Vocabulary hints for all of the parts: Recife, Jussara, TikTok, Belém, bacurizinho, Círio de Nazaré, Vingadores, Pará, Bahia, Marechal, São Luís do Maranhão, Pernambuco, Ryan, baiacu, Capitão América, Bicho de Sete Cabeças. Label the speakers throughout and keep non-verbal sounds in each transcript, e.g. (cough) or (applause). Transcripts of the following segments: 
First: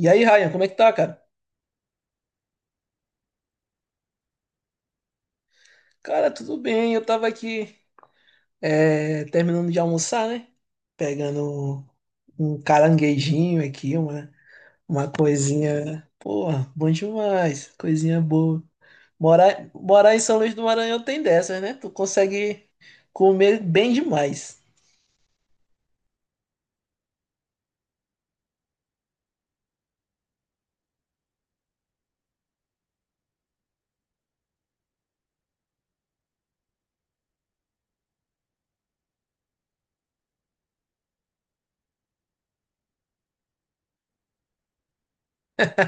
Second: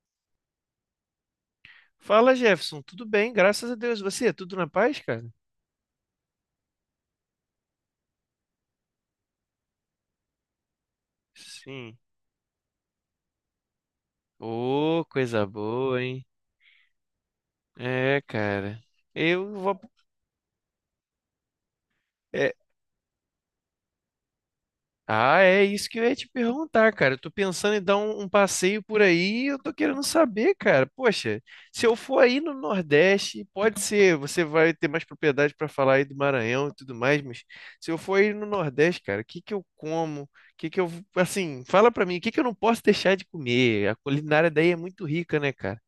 Speaker 1: E aí, Ryan, como é que tá, cara?
Speaker 2: Fala, Jefferson. Tudo bem? Graças a Deus. Você, tudo na paz, cara?
Speaker 1: Cara, tudo bem. Eu tava aqui, terminando de almoçar, né? Pegando
Speaker 2: Sim.
Speaker 1: um caranguejinho aqui,
Speaker 2: Ô,
Speaker 1: uma
Speaker 2: coisa boa,
Speaker 1: coisinha.
Speaker 2: hein?
Speaker 1: Porra, bom demais. Coisinha
Speaker 2: É,
Speaker 1: boa.
Speaker 2: cara. Eu
Speaker 1: Morar,
Speaker 2: vou.
Speaker 1: morar em São Luís do Maranhão tem dessas, né? Tu consegue comer bem demais.
Speaker 2: Ah, é isso que eu ia te perguntar, cara. Eu tô pensando em dar um passeio por aí, e eu tô querendo saber, cara. Poxa, se eu for aí no Nordeste, pode ser, você vai ter mais propriedade para falar aí do Maranhão e tudo mais, mas se eu for aí no Nordeste, cara, o que que eu como? O que que eu, assim, fala pra mim, o que que eu não posso deixar de comer? A culinária daí é muito rica, né, cara?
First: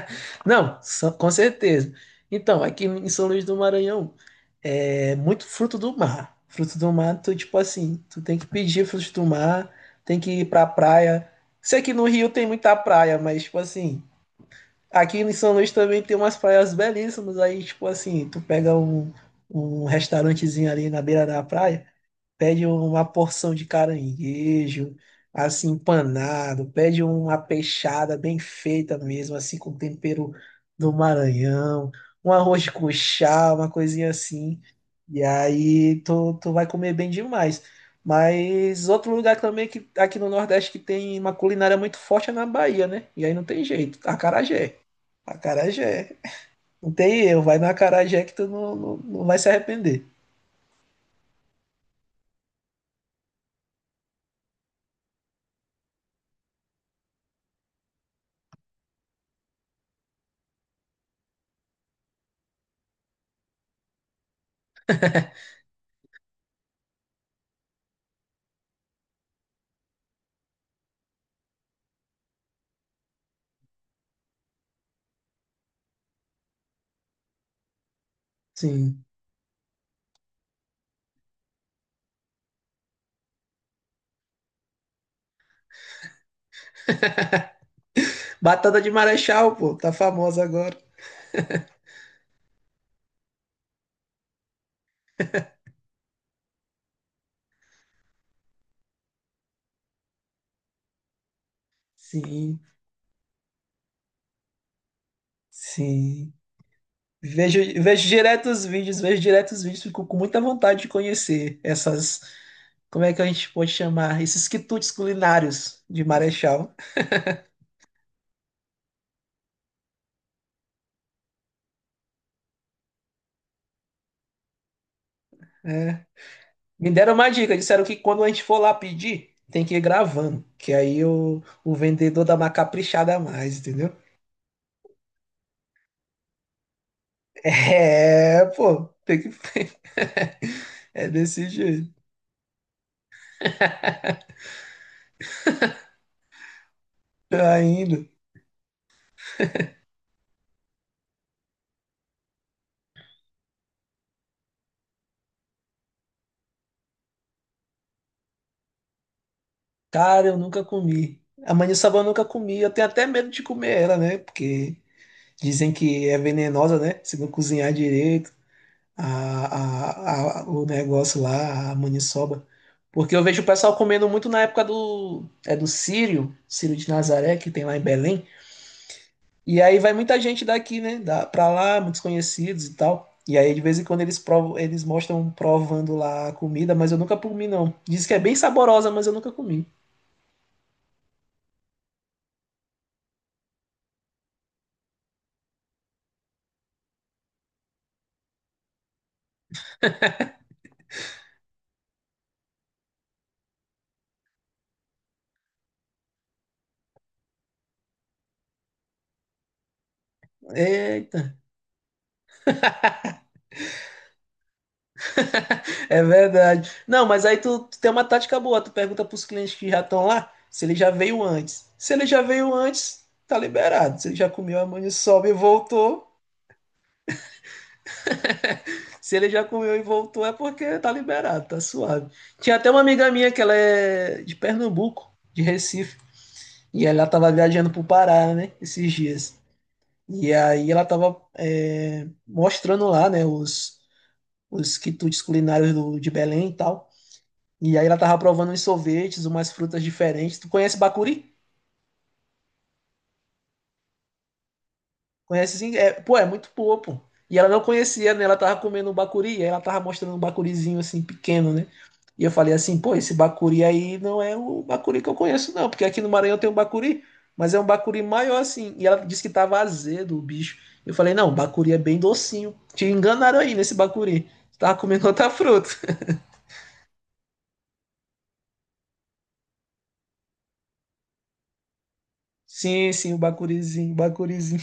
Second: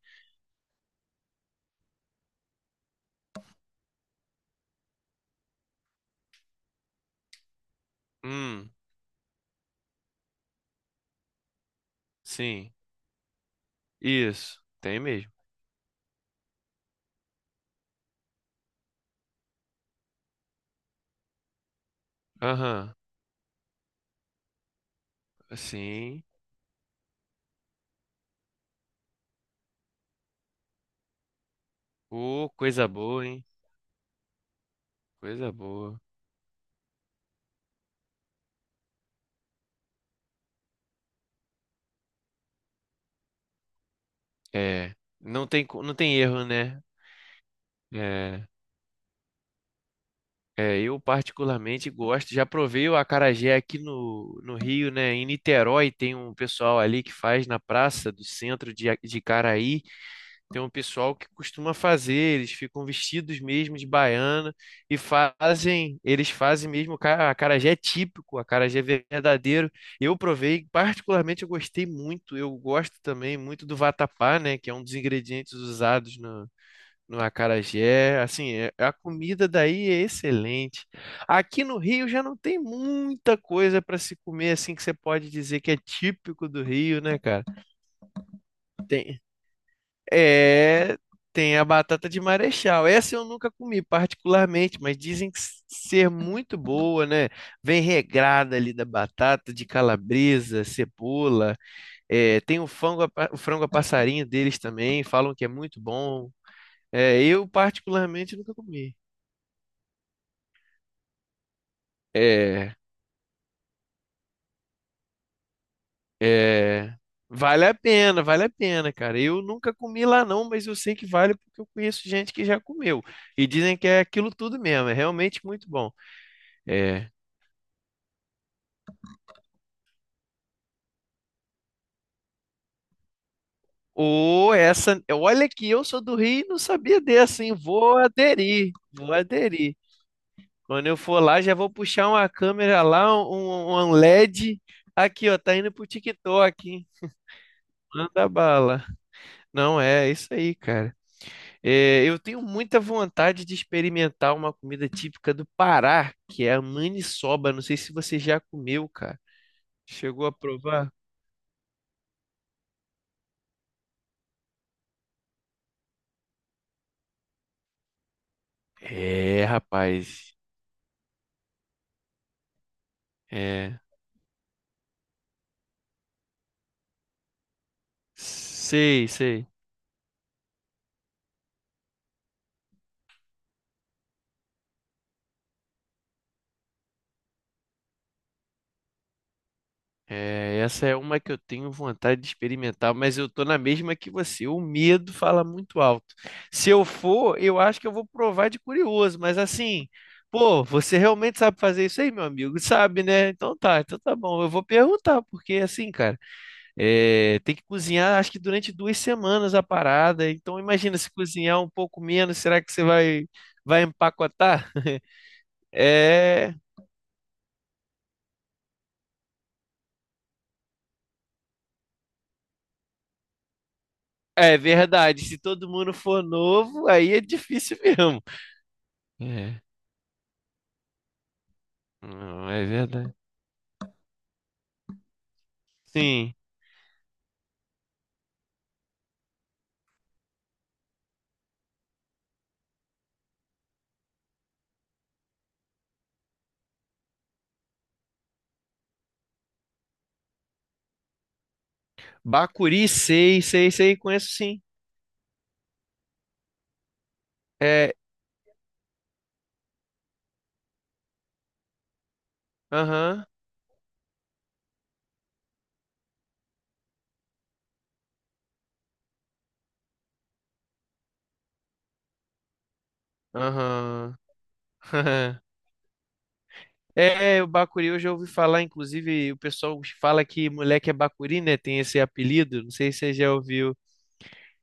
Speaker 1: Não, só- com certeza. Então, aqui em São Luís do Maranhão, é muito fruto do mar. Fruto do mar, tu, tipo assim, tu tem que
Speaker 2: Hum,
Speaker 1: pedir frutos do mar, tem que ir pra praia. Sei que no Rio tem
Speaker 2: sim.
Speaker 1: muita praia, mas, tipo assim,
Speaker 2: Isso, tem
Speaker 1: aqui
Speaker 2: mesmo.
Speaker 1: em São Luís também tem umas praias belíssimas. Aí, tipo assim, um restaurantezinho ali na beira da praia pede
Speaker 2: Aham,
Speaker 1: uma porção de caranguejo, assim,
Speaker 2: sim.
Speaker 1: empanado, pede uma peixada bem feita mesmo, assim, com tempero do Maranhão, um
Speaker 2: Ô,
Speaker 1: arroz de
Speaker 2: coisa boa, hein?
Speaker 1: cuchá, uma coisinha assim. E
Speaker 2: Coisa boa.
Speaker 1: aí tu vai comer bem demais. Mas outro lugar também que aqui no Nordeste que tem uma culinária muito forte é na Bahia, né? E aí não tem jeito, acarajé.
Speaker 2: É, não tem, não
Speaker 1: Acarajé.
Speaker 2: tem erro, né?
Speaker 1: Não tem erro, vai na acarajé que tu
Speaker 2: É,
Speaker 1: não vai se arrepender.
Speaker 2: é, eu particularmente gosto. Já provei o acarajé aqui no Rio, né? Em Niterói tem um pessoal ali que faz na praça do centro de, de Caraí. Tem um pessoal que costuma fazer. Eles ficam vestidos mesmo de baiana e fazem. Eles fazem mesmo o acarajé típico, acarajé verdadeiro. Eu provei, particularmente eu gostei muito. Eu gosto também muito do vatapá, né? Que é um dos ingredientes usados no acarajé, assim, a
Speaker 1: Sim.
Speaker 2: comida daí é excelente. Aqui no Rio já não tem muita coisa para se comer assim que você pode dizer que é típico do Rio, né,
Speaker 1: (laughs)
Speaker 2: cara?
Speaker 1: Batata de
Speaker 2: Tem,
Speaker 1: Marechal, pô, tá famosa agora.
Speaker 2: é, tem a batata de Marechal. Essa eu nunca comi particularmente, mas dizem que ser muito boa, né? Vem regrada ali da batata, de calabresa, cebola. É,
Speaker 1: Sim,
Speaker 2: tem o frango, o frango a passarinho deles também, falam que é muito bom.
Speaker 1: sim.
Speaker 2: É, eu particularmente nunca comi.
Speaker 1: Vejo direto os vídeos, fico com muita vontade de conhecer essas,
Speaker 2: É,
Speaker 1: como é que a gente pode chamar, esses quitutes culinários de Marechal.
Speaker 2: é, vale a pena, cara. Eu nunca comi lá não, mas eu sei que vale porque eu conheço gente que já comeu e dizem que é aquilo tudo mesmo, é realmente muito bom.
Speaker 1: Né? Me
Speaker 2: É,
Speaker 1: deram uma dica, disseram que quando a gente for lá pedir, tem que ir gravando, que aí o vendedor dá uma caprichada a mais, entendeu? (laughs)
Speaker 2: ou essa, olha que eu sou do Rio e não sabia dessa, hein? Vou
Speaker 1: É,
Speaker 2: aderir,
Speaker 1: pô,
Speaker 2: vou
Speaker 1: tem que.
Speaker 2: aderir.
Speaker 1: (laughs)
Speaker 2: Quando eu
Speaker 1: É
Speaker 2: for lá,
Speaker 1: desse
Speaker 2: já vou
Speaker 1: jeito
Speaker 2: puxar uma câmera lá, um LED. Aqui, ó, tá indo pro TikTok, hein?
Speaker 1: (laughs) ainda.
Speaker 2: Manda bala. Não, é isso aí, cara. É, eu tenho muita vontade de experimentar uma comida típica do Pará, que é a maniçoba. Não sei se você já comeu, cara. Chegou
Speaker 1: Cara,
Speaker 2: a
Speaker 1: eu nunca
Speaker 2: provar?
Speaker 1: comi. A maniçoba eu nunca comi. Eu tenho até medo de comer ela, né? Porque dizem que é venenosa, né? Se não cozinhar direito,
Speaker 2: É, rapaz.
Speaker 1: o negócio lá, a maniçoba. Porque eu vejo o pessoal
Speaker 2: É,
Speaker 1: comendo muito na época do, é do Círio, Círio de Nazaré, que tem lá em Belém.
Speaker 2: sei, sei.
Speaker 1: E aí vai muita gente daqui, né? Da, pra lá, muitos conhecidos e tal. E aí de vez em quando eles provam, eles mostram provando lá a comida, mas eu nunca comi, não. Diz que é bem saborosa, mas eu nunca comi.
Speaker 2: É, essa é uma que eu tenho vontade de experimentar, mas eu tô na mesma que você. O medo fala muito alto. Se eu for, eu acho que eu vou provar de curioso, mas assim, pô, você realmente sabe fazer isso aí, meu amigo? Sabe, né? Então tá bom. Eu vou perguntar, porque assim, cara. É, tem que cozinhar, acho que durante duas semanas a parada. Então, imagina se
Speaker 1: Eita.
Speaker 2: cozinhar um pouco menos, será que você vai, vai empacotar? (laughs)
Speaker 1: É
Speaker 2: É,
Speaker 1: verdade. Não, mas aí tu tem uma tática boa. Tu pergunta pros clientes que já estão lá se ele já veio antes. Se ele já veio antes, tá liberado. Se ele já
Speaker 2: é
Speaker 1: comeu a
Speaker 2: verdade.
Speaker 1: maniçoba e
Speaker 2: Se todo mundo
Speaker 1: voltou.
Speaker 2: for novo, aí é difícil mesmo.
Speaker 1: Se ele já
Speaker 2: É,
Speaker 1: comeu e voltou, é porque tá liberado, tá suave.
Speaker 2: não,
Speaker 1: Tinha
Speaker 2: é
Speaker 1: até uma amiga
Speaker 2: verdade.
Speaker 1: minha que ela é de Pernambuco, de Recife.
Speaker 2: Sim.
Speaker 1: E ela tava viajando pro Pará, né? Esses dias. E aí ela tava mostrando lá, né? Os quitutes culinários do- de Belém e tal. E aí ela tava provando uns sorvetes, umas frutas diferentes. Tu conhece bacuri?
Speaker 2: Bacuri, sei, sei, sei, conheço sim.
Speaker 1: Conhece sim? É, pô, é muito boa, pô. E ela não
Speaker 2: É,
Speaker 1: conhecia, né? Ela tava comendo um bacuri, e aí ela tava mostrando um bacurizinho assim, pequeno, né? E eu falei assim, pô, esse
Speaker 2: aham,
Speaker 1: bacuri aí não é o bacuri que eu conheço, não, porque aqui no Maranhão tem um bacuri, mas é um bacuri maior assim. E ela disse que tava azedo o bicho. Eu falei, não, bacuri é bem docinho. Te enganaram aí nesse
Speaker 2: aham.
Speaker 1: bacuri. Tu tava comendo outra
Speaker 2: (laughs)
Speaker 1: fruta. (laughs)
Speaker 2: É, o Bacuri eu já ouvi falar, inclusive o pessoal fala que moleque é Bacuri, né? Tem esse apelido, não sei
Speaker 1: Sim,
Speaker 2: se
Speaker 1: sim,
Speaker 2: você
Speaker 1: o
Speaker 2: já ouviu.
Speaker 1: bacurizinho, o bacurizinho.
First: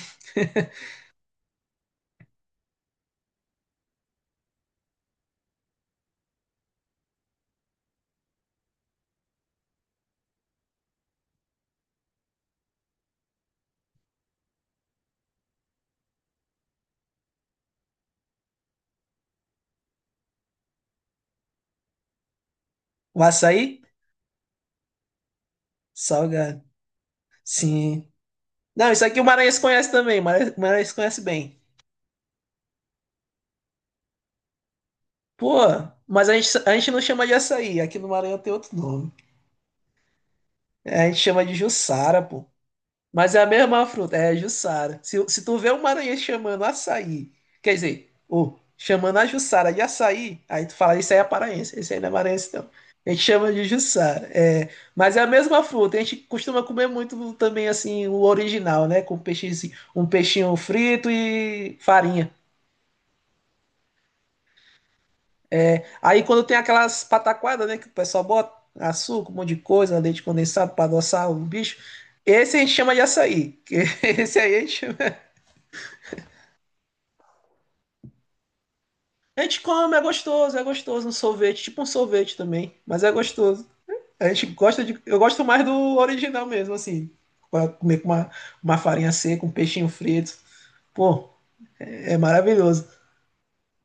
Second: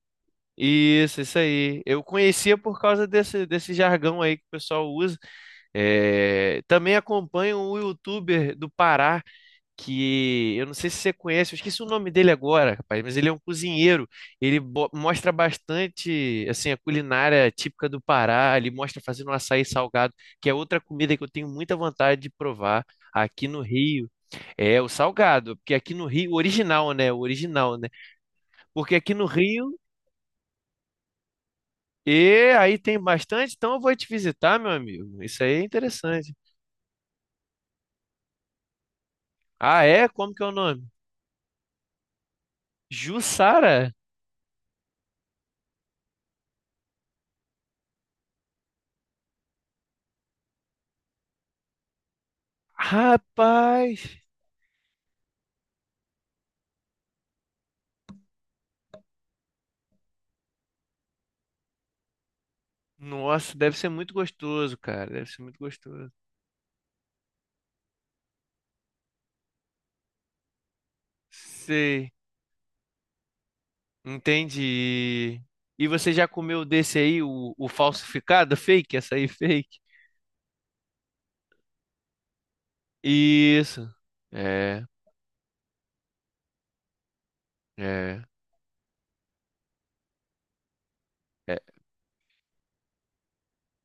Speaker 2: Isso aí. Eu conhecia por causa desse jargão aí que o pessoal usa. É, também acompanho um youtuber do Pará, que eu não sei se você conhece, eu esqueci o nome dele agora, rapaz, mas ele é um cozinheiro. Ele mostra bastante assim, a culinária típica do Pará. Ele mostra fazendo um açaí salgado, que é outra comida que eu tenho muita vontade de provar
Speaker 1: O
Speaker 2: aqui no
Speaker 1: açaí?
Speaker 2: Rio. É o salgado, porque aqui no Rio, o
Speaker 1: Salgado.
Speaker 2: original, né? O original, né?
Speaker 1: Sim. Não,
Speaker 2: Porque
Speaker 1: isso
Speaker 2: aqui
Speaker 1: aqui o
Speaker 2: no
Speaker 1: Maranhense
Speaker 2: Rio.
Speaker 1: conhece também, o Maranhense conhece bem.
Speaker 2: E aí tem bastante, então eu vou te visitar, meu amigo. Isso
Speaker 1: Pô,
Speaker 2: aí é
Speaker 1: mas
Speaker 2: interessante.
Speaker 1: a gente não chama de açaí, aqui no Maranhão tem outro nome.
Speaker 2: Ah, é? Como que é o nome?
Speaker 1: É, a gente chama de Jussara, pô. Mas é a mesma
Speaker 2: Jussara?
Speaker 1: fruta, é Jussara. Se tu vê o Maranhense chamando açaí, quer dizer, ô, chamando a Jussara de açaí, aí tu fala, isso aí é paraense, isso aí não é maranhense não. A gente chama de
Speaker 2: Rapaz!
Speaker 1: Jussara. É, mas é a mesma fruta, a gente costuma comer muito também assim, o original, né? Com peixe, um peixinho frito e farinha.
Speaker 2: Nossa, deve ser muito gostoso, cara. Deve ser muito gostoso.
Speaker 1: Aí quando tem aquelas pataquadas, né, que o pessoal bota açúcar, um monte de coisa, leite condensado para adoçar o bicho,
Speaker 2: Sei,
Speaker 1: esse a gente chama de açaí. Que (laughs) Esse aí a gente, chama-
Speaker 2: entendi. E você já comeu desse aí, o falsificado, fake, açaí
Speaker 1: A gente
Speaker 2: fake?
Speaker 1: come, é gostoso, um sorvete, tipo um sorvete também, mas é gostoso.
Speaker 2: Isso.
Speaker 1: A gente gosta
Speaker 2: É,
Speaker 1: de, eu gosto mais do original mesmo, assim, pra comer com
Speaker 2: é.
Speaker 1: uma farinha seca, um peixinho frito. Pô,
Speaker 2: É.
Speaker 1: é, é maravilhoso.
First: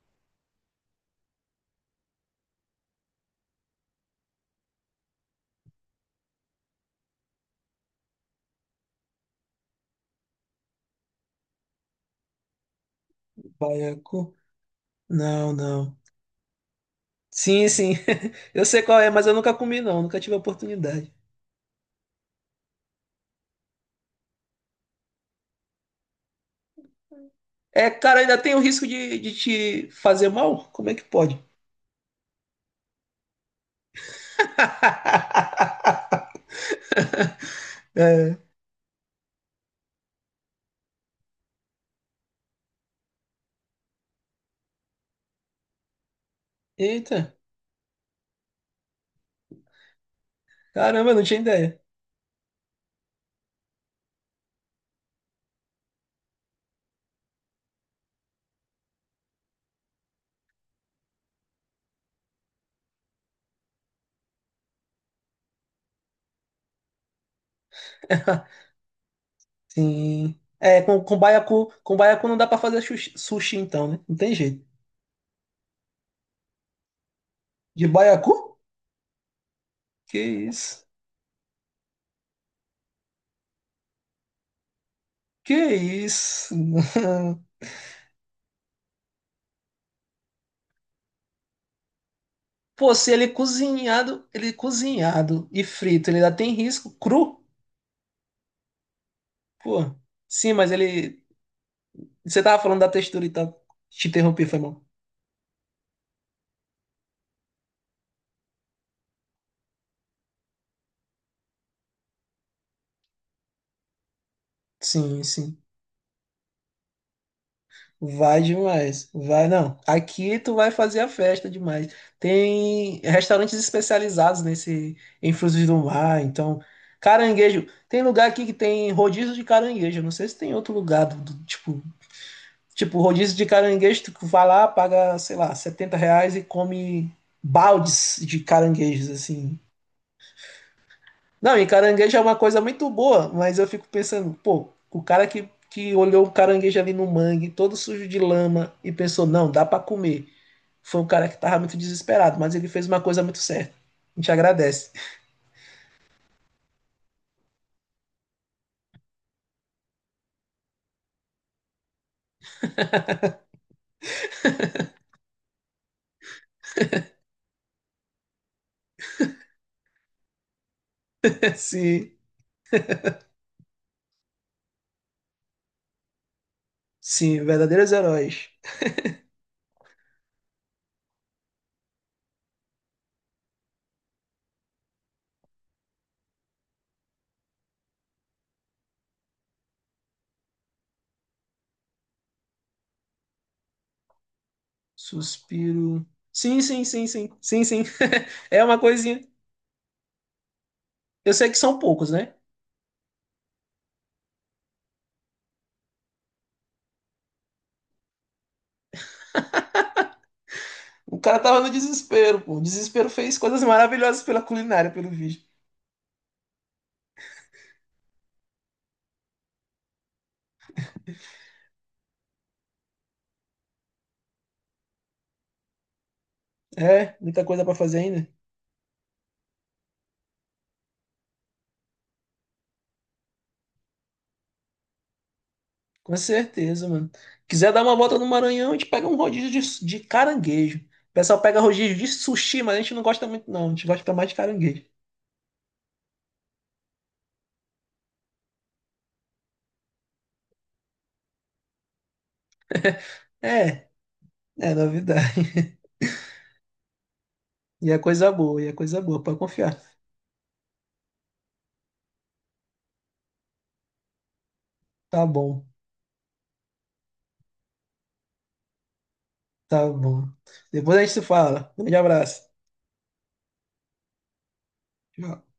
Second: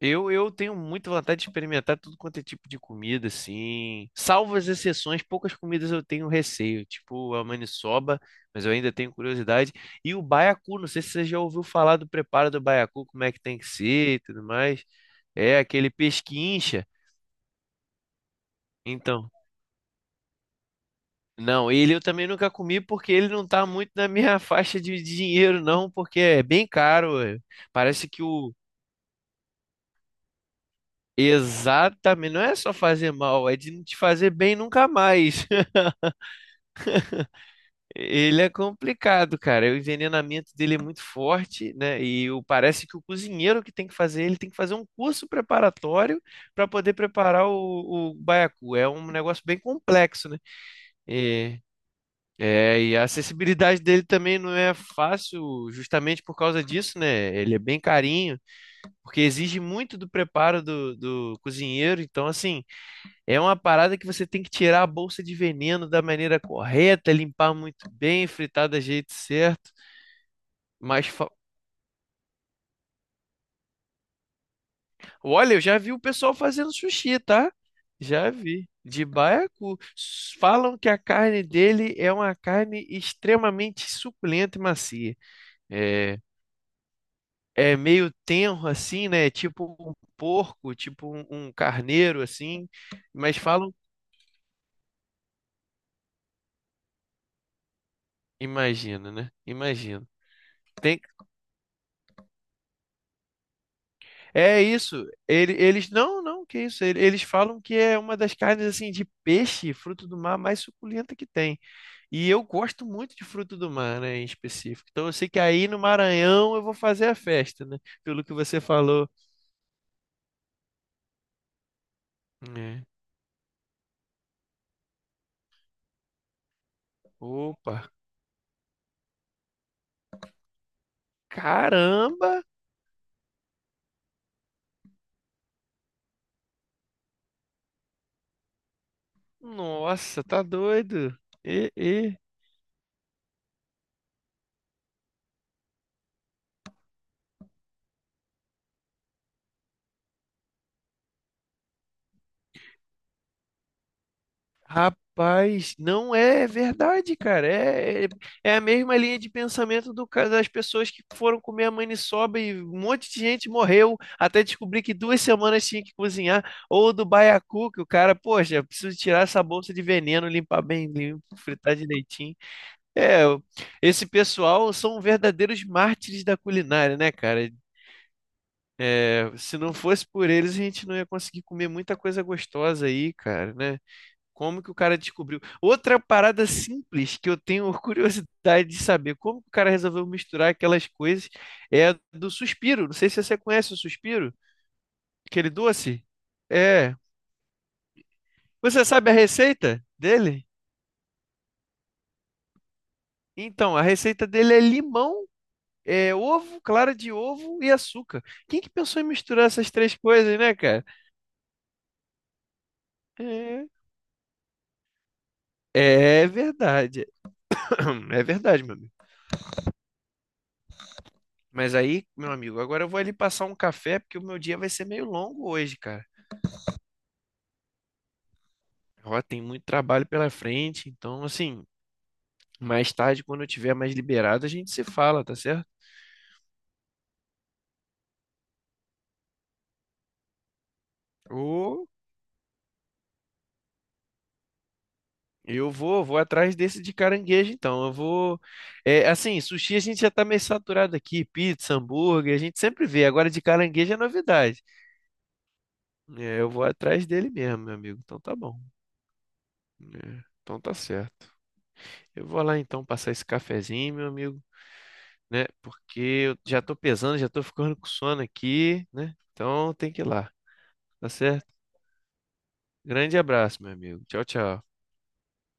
Speaker 2: Eu tenho muita vontade de experimentar tudo quanto é tipo de comida, assim. Salvo as exceções, poucas comidas eu tenho receio, tipo a maniçoba, mas eu ainda tenho curiosidade. E o baiacu, não sei se você já ouviu falar do preparo do baiacu, como é que tem que ser e
Speaker 1: Baiacu?
Speaker 2: tudo mais.
Speaker 1: Não,
Speaker 2: É aquele
Speaker 1: não.
Speaker 2: pesquincha.
Speaker 1: Sim, sim. (laughs) Eu sei qual é, mas
Speaker 2: Então,
Speaker 1: eu nunca comi não, nunca tive a oportunidade.
Speaker 2: não, ele eu também nunca comi porque ele não tá muito na minha (laughs) faixa de dinheiro, não, porque é bem caro. É.
Speaker 1: É,
Speaker 2: Parece
Speaker 1: cara,
Speaker 2: que
Speaker 1: ainda tem
Speaker 2: o.
Speaker 1: o risco de te fazer mal? Como é que pode?
Speaker 2: Exatamente, não é só fazer mal, é de não te fazer bem nunca mais.
Speaker 1: (laughs) É.
Speaker 2: Ele é complicado, cara. O envenenamento dele é muito forte, né? E parece que o cozinheiro que tem que fazer, ele tem que fazer um curso preparatório para poder
Speaker 1: Eita,
Speaker 2: preparar o baiacu. É um negócio bem complexo, né?
Speaker 1: caramba, não tinha
Speaker 2: E,
Speaker 1: ideia.
Speaker 2: é, e a acessibilidade dele também não é fácil, justamente por causa disso, né? Ele é bem carinho, porque exige muito do preparo do cozinheiro. Então, assim. É uma parada que você tem que tirar a bolsa de veneno da maneira correta, limpar muito bem, fritar
Speaker 1: (laughs)
Speaker 2: do jeito certo.
Speaker 1: Sim. É,
Speaker 2: Mas fa-
Speaker 1: com baiacu não dá pra fazer sushi, então, né? Não tem jeito.
Speaker 2: olha, eu já vi o pessoal fazendo sushi, tá?
Speaker 1: De
Speaker 2: Já
Speaker 1: baiacu?
Speaker 2: vi. De baiacu.
Speaker 1: Que
Speaker 2: Falam
Speaker 1: isso?
Speaker 2: que a carne dele é uma carne extremamente suculenta e macia.
Speaker 1: Que
Speaker 2: É,
Speaker 1: isso? (laughs)
Speaker 2: é meio tenro assim, né? Tipo um porco, tipo um carneiro assim.
Speaker 1: Pô, se ele é
Speaker 2: Mas falam,
Speaker 1: cozinhado, ele é cozinhado e frito, ele ainda tem risco cru?
Speaker 2: imagina, né?
Speaker 1: Pô.
Speaker 2: Imagina.
Speaker 1: Sim, mas
Speaker 2: Tem.
Speaker 1: ele, você tava falando da textura e tal. Te interrompi, foi
Speaker 2: É
Speaker 1: mal.
Speaker 2: isso. Eles não, não, que isso. Eles falam que é uma das carnes assim de peixe, fruto do mar mais suculenta que tem. E eu gosto muito de fruto do mar, né, em específico. Então eu
Speaker 1: Sim,
Speaker 2: sei que
Speaker 1: sim.
Speaker 2: aí no Maranhão eu vou fazer a festa, né? Pelo que
Speaker 1: Vai
Speaker 2: você
Speaker 1: demais,
Speaker 2: falou.
Speaker 1: vai não. Aqui tu vai fazer a festa demais.
Speaker 2: É.
Speaker 1: Tem restaurantes especializados nesse em frutos do mar, então caranguejo.
Speaker 2: Opa,
Speaker 1: Tem lugar aqui que tem rodízio de caranguejo. Não sei se tem outro lugar do, do- tipo,
Speaker 2: caramba!
Speaker 1: tipo rodízio de caranguejo. Tu vai lá, paga, sei lá, R$ 70 e come baldes de caranguejos assim.
Speaker 2: Nossa, tá doido.
Speaker 1: Não, e
Speaker 2: E,
Speaker 1: caranguejo
Speaker 2: e.
Speaker 1: é uma coisa muito boa, mas eu fico pensando, pô, o cara que olhou o caranguejo ali no mangue, todo sujo de lama, e pensou, não, dá pra comer. Foi um cara que tava muito desesperado, mas ele fez uma coisa muito certa. A gente agradece.
Speaker 2: Rapaz, não é é verdade, cara. É, é, é a mesma linha de pensamento do, das pessoas que foram comer a maniçoba e um monte de gente morreu até descobrir que duas semanas tinha que cozinhar. Ou do baiacu, que o cara, poxa, preciso tirar essa bolsa de veneno, limpar bem limpo,
Speaker 1: (laughs)
Speaker 2: fritar
Speaker 1: Sim,
Speaker 2: direitinho. É, esse pessoal são verdadeiros mártires da culinária, né,
Speaker 1: sim,
Speaker 2: cara?
Speaker 1: verdadeiros heróis.
Speaker 2: É, se não fosse por eles, a gente não ia conseguir comer muita coisa gostosa aí, cara, né? Como que o cara descobriu? Outra parada simples que eu tenho curiosidade de saber, como que o cara resolveu misturar aquelas coisas, é a do suspiro. Não sei se você conhece o suspiro, aquele doce.
Speaker 1: Suspiro.
Speaker 2: É.
Speaker 1: Sim, sim. (laughs) É uma
Speaker 2: Você sabe a
Speaker 1: coisinha.
Speaker 2: receita dele?
Speaker 1: Eu sei que são poucos, né?
Speaker 2: Então, a receita dele é limão, é ovo, clara de ovo e açúcar. Quem que pensou em misturar essas três coisas, né, cara?
Speaker 1: O cara tava no desespero, pô. O desespero fez coisas maravilhosas pela culinária, pelo vídeo.
Speaker 2: É, é verdade. (clears throat) É verdade, meu amigo. Mas aí, meu amigo, agora eu vou ali passar um café, porque o meu dia vai ser meio longo hoje, cara.
Speaker 1: É, muita coisa pra fazer ainda?
Speaker 2: Ó, tem muito trabalho pela frente, então, assim, mais tarde, quando eu tiver mais liberado, a gente se fala, tá certo?
Speaker 1: Com certeza, mano. Quiser dar uma volta no Maranhão, a gente pega um rodízio de caranguejo. O pessoal pega
Speaker 2: Ô,
Speaker 1: rodízio de sushi, mas a gente não gosta muito, não. A gente gosta mais de caranguejo.
Speaker 2: eu vou, vou atrás desse de caranguejo, então. Eu vou. É, assim, sushi a gente já tá meio saturado aqui, pizza, hambúrguer, a gente sempre vê. Agora de
Speaker 1: É,
Speaker 2: caranguejo é novidade.
Speaker 1: é novidade.
Speaker 2: É, eu vou atrás dele mesmo, meu
Speaker 1: E é
Speaker 2: amigo. Então
Speaker 1: coisa
Speaker 2: tá
Speaker 1: boa,
Speaker 2: bom.
Speaker 1: e é coisa boa, pode confiar.
Speaker 2: É, então tá certo. Eu vou lá então passar esse cafezinho, meu amigo,
Speaker 1: Tá
Speaker 2: né?
Speaker 1: bom,
Speaker 2: Porque eu já tô pesando, já tô ficando com sono aqui, né? Então
Speaker 1: tá
Speaker 2: tem que ir
Speaker 1: bom.
Speaker 2: lá,
Speaker 1: Depois a
Speaker 2: tá
Speaker 1: gente se
Speaker 2: certo?
Speaker 1: fala. Um grande abraço.
Speaker 2: Grande abraço, meu amigo. Tchau, tchau.
Speaker 1: Tchau.